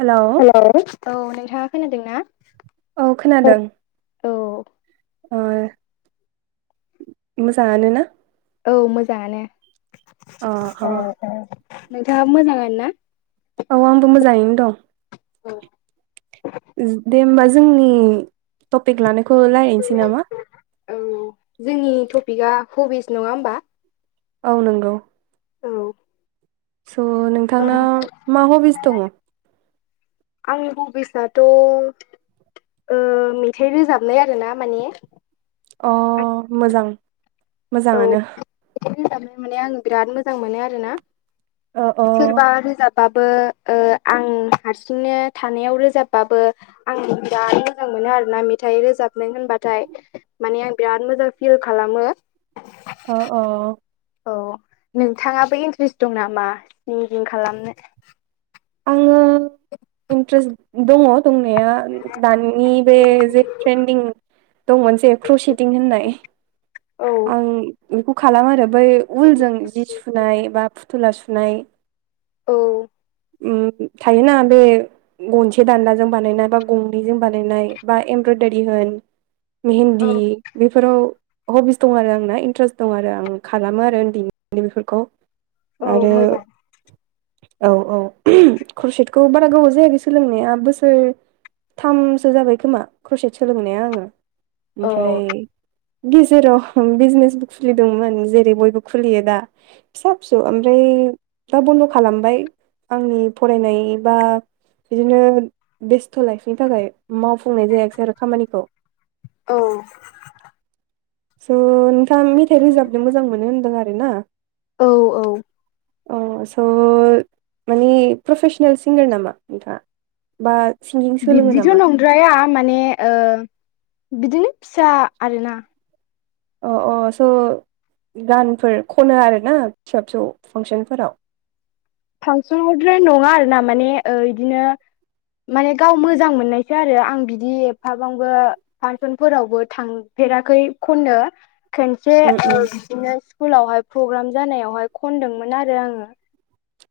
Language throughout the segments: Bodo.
हेलौ हेल' औ नोंथाङा खोनादों ना औ खोनादों अ मोजां आनोना औ मोजाङानो अ अ औ औ नोंथाङा मोजाङानो ना औ आंबो मोजाङैनो दं औ दे होमबा जोंनि टपिक लानायखौ रायलायनोसै नामा? औ जोंनि टपिकआ हबिस नङा होमबा? औ नंगौ। औ स' नोंथांना मा हबिस दङ आंनि हबिसआथ' मेथाइ रोजाबनाय आरो ना माने अ मोजां मोजाङानो रोजाबनो माने आं बिराद मोजां मोनो आरोना अ अ बा रोजाबबाबो ओ आं हारसिंनो थानायाव रोजाबबाबो आं बिराद मोजां मोनो आरोना मेथाइ रोजाबनो होनबाथाय। माने आं बिराद मोजां फिल खालामो अ अ औ नोंथाङाबो इन्ट्रेस्ट दं नामा सिंगिं खालामनो? आङो इन्ट्रेस्ट दङ दंनाया दानि बे जे ट्रेन्दिं दंमोन जे क्रसिदिं होननाय औ आं बेखौ खालामो आरो बै उलजों जि सुनाय बा फुथुला सुनाय औ उम थायोना बे गंसे दानलाजों बानायनाय बा गंनैजों बानायनाय बा एमब्रयदारि होन औ मेहेन्दी बेफोराव हबिस दं आरो आंना इन्टारेस्ट दं आरो आं खालामो आरो उन्दैनिफ्रायनो बेफोरखौ। औ आरो मोजां औ औ खरसेतखौ बारा गोबाव जायाखै सोलोंनाया बोसोर थामसो जाबाय खोमा क्रसेत सोलोंनाया आङो, औ ओमफ्राय गेजेराव बिजनेसबो खुलिदोंमोन जेरै बयबो खुलियो दा फिसा फिसौ ओमफ्राय दा बन्द' खालामबाय आंनि फरायनाय बा बिदिनो बेस्थ' लाइफनि थाखाय मावफुंनाय जायासै आरो खामानिखौ। औ। स' नोंथाङा मेथाइ रोजाबनो मोजां मोनो होनदों आरो ना? औ औ। अ स' मानि प्रफेसनेल सिंगार नामा नोंथाङा? बा सिंगिं सोलोङो बिब्दिथ' नामा नंद्राया माने ओ बिदिनो फिसा आरोना। अ अ स' गानफोर खनो आरोना फिसा फिसौ फांसनफोराव? फांसनावद्राय नङा आरो ना माने इदिनो माने गाव मोजां मोननायसो आरो आं बिदि एफाबांबो फांसनफोरावबो थांफेराखै खननो। खनसे उम ओ उम बिदिनो स्कुलावहाय प्रग्राम जानायावहाय खनदोंमोन आरो आङो।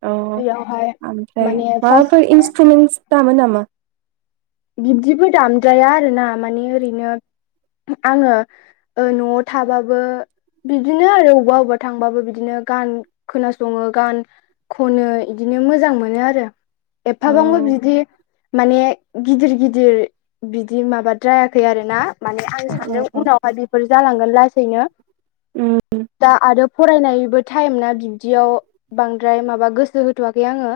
अ बेयावहाय ओमफ्राय माने फार्स्ट माबाफोर इन्सट्रुमेन्टस दामो नामा? बिब्दिबो दामद्राया आरो ना माने ओरैनो आङो ओ न'आव थाबाबो बिबदिनो आरो अबा अबेबा थांबाबो बिदिनो गान खोनासङो, गान खनो इदिनो मोजां मोनो आरो। अ एफाबांबो बिदि माने गिदिर गिदिर बिदि माबाद्रायाखै आरो ना माने आं सानदों अ उनाव [unintelligible] फोर जालांगोन लासैनो उम दा आरो फरायनायबो टाइम ना बिब्दियाव बांद्राय माबा गोसो होथ'वाखै आङो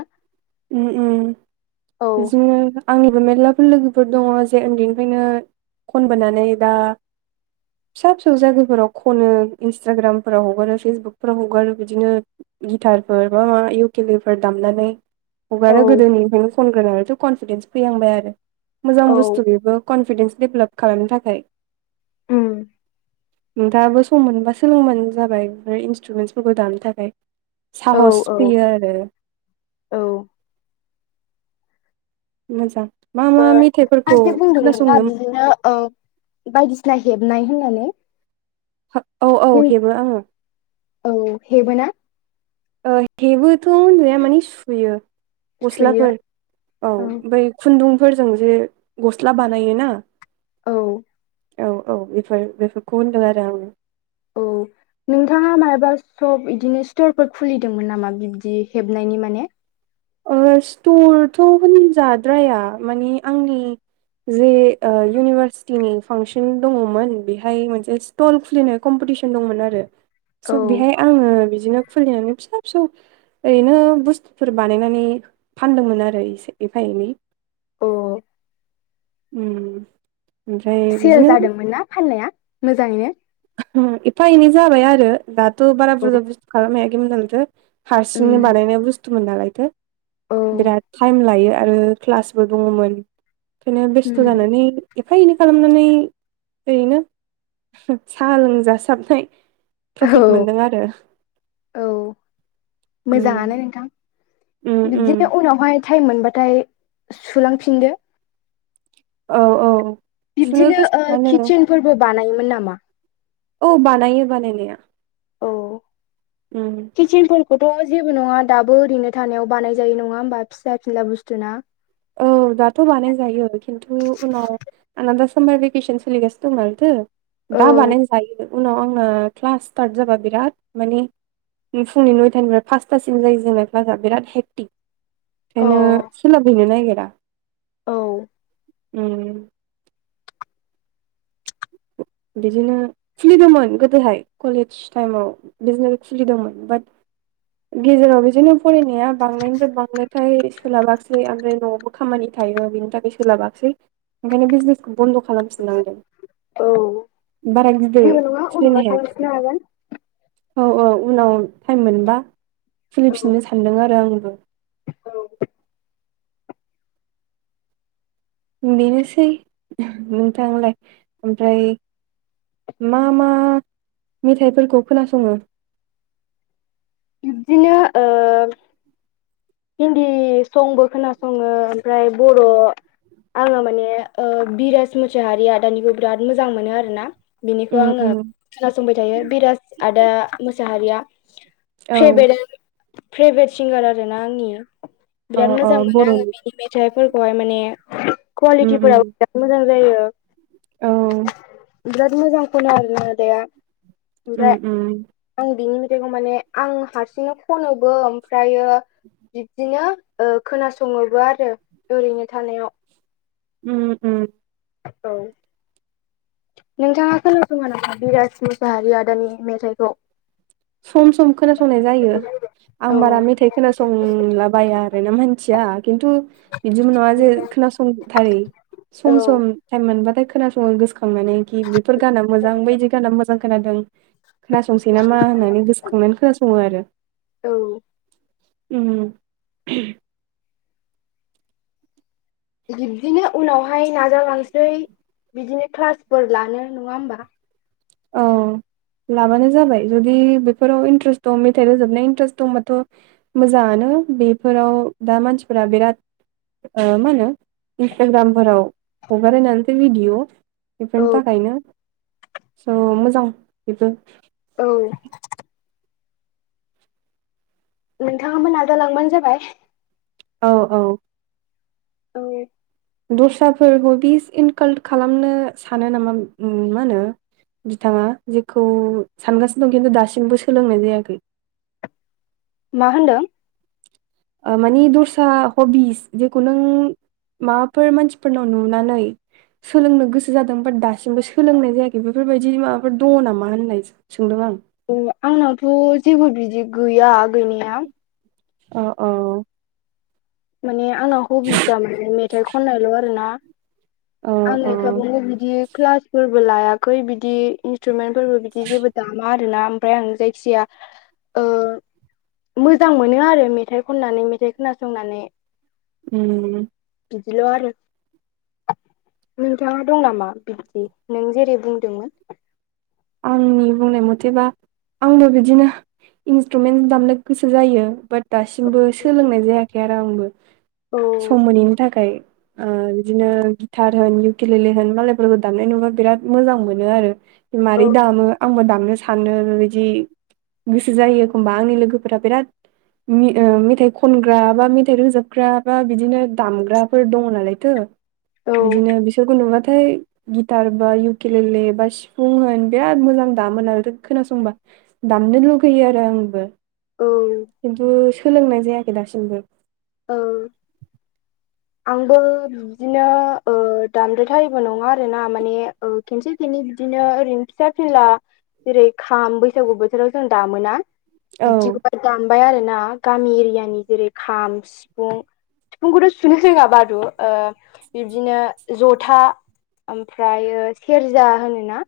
ओम ओम औ बिदिनो आंनिबो मेर्लाफोर लोगोफोर दङ जे उन्दैनिफ्रायनो खनबोनानै दा फिसा फिसौ जायगाफोराव खनो इन्स्टाग्रामफोराव हगारो फेसबुकफोराव हगारो बिदिनो गिटारफोर बा माबा इयउकिलिफोर दामनानै औ हगारो गोदोनिफ्रायनो खनग्रोनानैथ' कनफिदेन्स फैहांबाय आरो मोजां औ बुस्थु बेबो कनफिडेन्स डेभेलप खालामनो थाखाय? उम। नोंथाङाबो सम मोनबा सोलोंबानो जाबाय ओमफ्राय इन्सट्रुमेन्टसफोरखौ दानो थाखाय। औ साहस औ फैयो आरो। औ मोजां मा ओ मा नोंथाङा मेथाइफोरखौ जे बुंदोंमोन ना खोनासंनो बिदिनो ओ बायदिसिना हेबनाय होननानै औ औ नों हेबो आङो औ हेबो ना ओ हेबोथ' होनजाया माने सुयो सुयो गस्लाफोर औ ओमफ्राय खुन्दुंफोरजों जे गस्ला बानायोना औ औ औ बेफोर बेफोरखौ होनदों आरो आङो औ नोंथाङा माबा सप बिदिनो स्टरफोर खुलिदोंमोन नामा बिबदि हेबनायनि माने ओ स्टरथ' होनजाद्राया माने आंनि जे इउनिभारसिटिनि फांसन दङमोन बेहाय मोनसे सटल खुलिनाय कम्पिटिसन दंमोन आरो औ स' बेहाय आङो बिदिनो खुलिनानै फिसा फिसौ ओरैनो बुस्थुफोर बानायनानै फानदोंमोन आरो एसे एफा एनै अ उम ओमफ्राय सेल बिदिनो जादोंमोन ना फाननाया मोजाङैनो एफा एनै जाबाय आरो दाथ' बारा औ बुरजा बुस्थु खालामनो हायाखैमोन नालायथो हारसिंनो उम बानायनाय बुस्थुमोन नालायथो औ बिराद टाइम लायो आरो क्लासबो दङमोन ओंखायनो बेस्थ' उम जानानै एफा एनै खालामनानै ओरैनो साहा लोंजासाबनाय औ प्रफिट मोनदों आरो औ ओम मोजाङानो नोंथां बिब्दिनो उनावहाय टाइम मोनबाथाय सुलांफिनदो औ औ बिबदिनो सुनोबो ओ सानो किटसेेनफोरबो बानायोमोन नामा औ बानायो बानायनाया औ उम किचनफोरखौथ' जेबो नङा दाबो ओरैनो थानायाव बानाय जायो नङा होमबा फिसा फिनला बुस्थु ना औ दाथ' बानायजायो खिन्थु उनाव आंना दा सामार भेकेसन सोलिगास दं नालायथो दा औ बानायनो जायो उनाव आंना क्लास स्टार्ट जाबा बिराद माने फुंनि नयथानिफ्राय फास्ट्सिम जायो जोंना क्लासआ बिराद हेक्टिक अ ओंखायनो सोलाफहैनो नागिरा औ उम बिदिनो खुलिदोंमोन गोदोहाय कलेज टाइमाव बिदिनो खुलिदोंमोन बाट गेजेराव बिदिनो फरायनाया बांनायनिफ्राय बांनायखाय सोलाबाखसै ओमफ्राय न'आवबो खामानि थायो बिनि थाखाय सोलाबाखासै ओंखायनो बिजनेसखौ बन्द' खालामफिननांदों। औ बारा बिदै जेबो नङा फिदिंनो उनावहाय हायासै खालामफिननो हागोन औ औ उनाव टाइम मोनबा औ खुलिफिननो सानदों आरो आंबो औ बेनोसै नोंथांलाय ओमफ्राय मा मा मेथाइफोरखौ खोनासङो बिबदिनो हिन्दी संबो खोनासङो ओमफ्राय बर' आङो माने बिराज मुसाहारि आदानिखौ बिराद मोजां मोनो आरो ना बिनिखौ उम आङो उम खोनासंबाय थायो बिराज आदा मोसाहारिया। औ भे फेभारेट सिंगार आर ना आंनि अ बिराद अ मोजां मोनो बर'नि आङो मेथाइफोरखौहाय माने उम उम कुवालिटिफोराबो बिराद मोजां जायो। औ बिराद मोजां ख'नो आरो ना आदाया उम ओमफ्राय उम आं बिनि मेथाइखौ माने आं हारसिंनो खनोबो ओमफ्रायो बिब्दिनो ओ खोनासङोबो आरो ओरैनो थानायाव। उम उम औ नोंथाङा खोनासङा नामा बिराज मुसाहारि आदानि मेथाइखौ सम सम खोनासंनाय जायो औ आं बारा मेथाइ खोनासंला बाया आरो ना मोनथिया खिन्थु बिदिमोन नङा जे खोनासंथारै औ सम सम टाइम मोनबथाय खोनासङो गोसोखांनानै खि बेफोर गाना मोजां बायदि गाना मोजां खोनादों खोनासंसै नामा होननानै गोसोखांनानै खोनासङो आरो। औ बिब्दिनो उनावहाय नाजालांसै बिदिनो क्लासफोर लानो नङा होबा। औ [inaudible] लाबानो जाबाय जुदि बेफोराव इन्ट्रेस्ट दं मेथाइ रोजाबनाय इन्ट्रेस्ट दंबाथ' मोजाङानो बेफोराव दा मानसिफोरा बिराद ओ मा होनो इन्सटाग्रामफोराव हगारायनानैसो भिडिअ औ बेफोरनि थाखायनो स' मोजां बेबो औ नोंथाङाबो नाजालांबानो जाबाय औ औ औ दस्राफोरखौदि बिस इनकालट खालामनो सानो नामा मा होनो बिथाङा जेखौ सानगासिनो दं खिन्थु दासिमबो सोलोंनाय जायाखै मा होनदों ओ मानि दस्रा हबिस जेखौ नों माबाफोर मानसिफोरनाव नुनानै सोलोंनो गोसो जादों बाट दासिमबो सोलोंनाय जायाखै बेफोरबायदि माबाफोर दङ नामा होननाय सोंदों आं आंनावथ' जेबो बिदि गैया गैनाया अ अ माने आंना हबि जा माने मेथाइ खननायल' आरो ना। औ आं औ एफाबंबो बिदि क्लासफोरबो लायाखै बिदि इन्सथ्रुमेन्ट फोरबो बिदि जेबो दामा आरोना ओमफ्राय आं जायखि जाया ओ मोजां मोनो आरो मेथाइ खननानै मेथाइ खोनासंनानै उम बिदिल' आरो नोंथाङा दं नामा बिदि नों जेरै बुंदोंमोन आंनि बुंनाय मथेबा आंनो बिदिनो इन्सट्रुमेन दामनो गोसो जायो बाट दासिमबो सोलोंनाय जायाखै आरो आंबो औ सम मोनैनि थाखाय ओ बिदिनो गिटार होन इउकिलेले होन मालायफोरखौ दामनाय नुबा बिराद मोजां मोनो आरो मारै औ दामो आंबो दामनो हानो बिदि गोसो जायो एखमबा आंनि लोगोफोरा बिराद मि ओ मेथाइ खनग्रा बा मेथाइ रोजोबग्रा बा बिदिनो दामग्राफोर दङ नालायथो औ बिदिनो बिसोरखौ नुबाथाय गिटार बा इउकिलेले बा सि बुं होन बिराद मोजां दामोनालायथो खोनासंबा दामनो लुगैयो आरो आंबो औ खिन्थु सोलोंनाय जायाखै दासिमबो ओ आंबो बिदिनो ओ दामद्रायथारिबो नङा आरोना माने ओ खेनसे खनै बिदिनो ओरैनो फिसा फिला जेरै खाम बैसागु बोथोराव जों दामोना औ बिदिखौ दामबाय आरो ना गामि एरियानि जेरै खाम सिफुं सिफुंखौथ' सुनि रङा बारु बिब्दिनो जथा ओमफ्राय सेरजा होनोना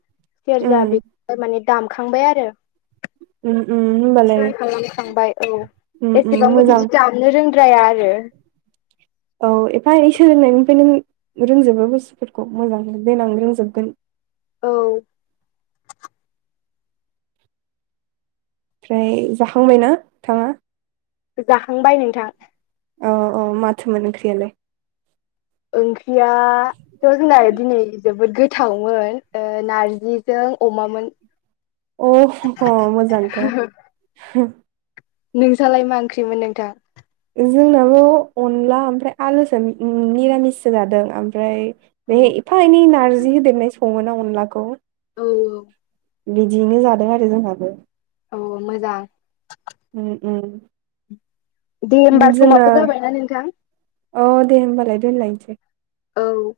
उम सेरजा बेखौ माने दामखांबाय आरो उम उम होमबालाय थ्राय खालामखांबाय औ उम उम एसेबांबो मोजां बिदि दामनो रोंद्राया आरो औ एफा एनै सोलोंनायनिफ्रायनो रोंजोबो बुस्थुफोरखौ मोजां देनां रोंजोबगोन औ फ्राय जाखांबाय ना थाङा जाखांबाय नोंथां औ औ माथो मोन ओंख्रियालाय ओंख्रियाथ' जोंना दिनै जोबोद गो थावमोन ओह नारजिजों अमामोन अ ह' मोजांथ' ओ नोंसालाय मा ओंख्रिमोन नोंथां जोंनाबो अनला ओमफ्राय आलुसो ओ निरामिससो जादों ओमफ्राय औ बे एफा एनै नारजि होदेरनाय सङो ना अनलाखौ औ औ बिदियैनो जादों आरो जोंहाबो औ मोजां ओम ओम दे होमबा जोंना समाबो जाबायना नोंथां औ दे होनोमबालाय दोनलायसै औ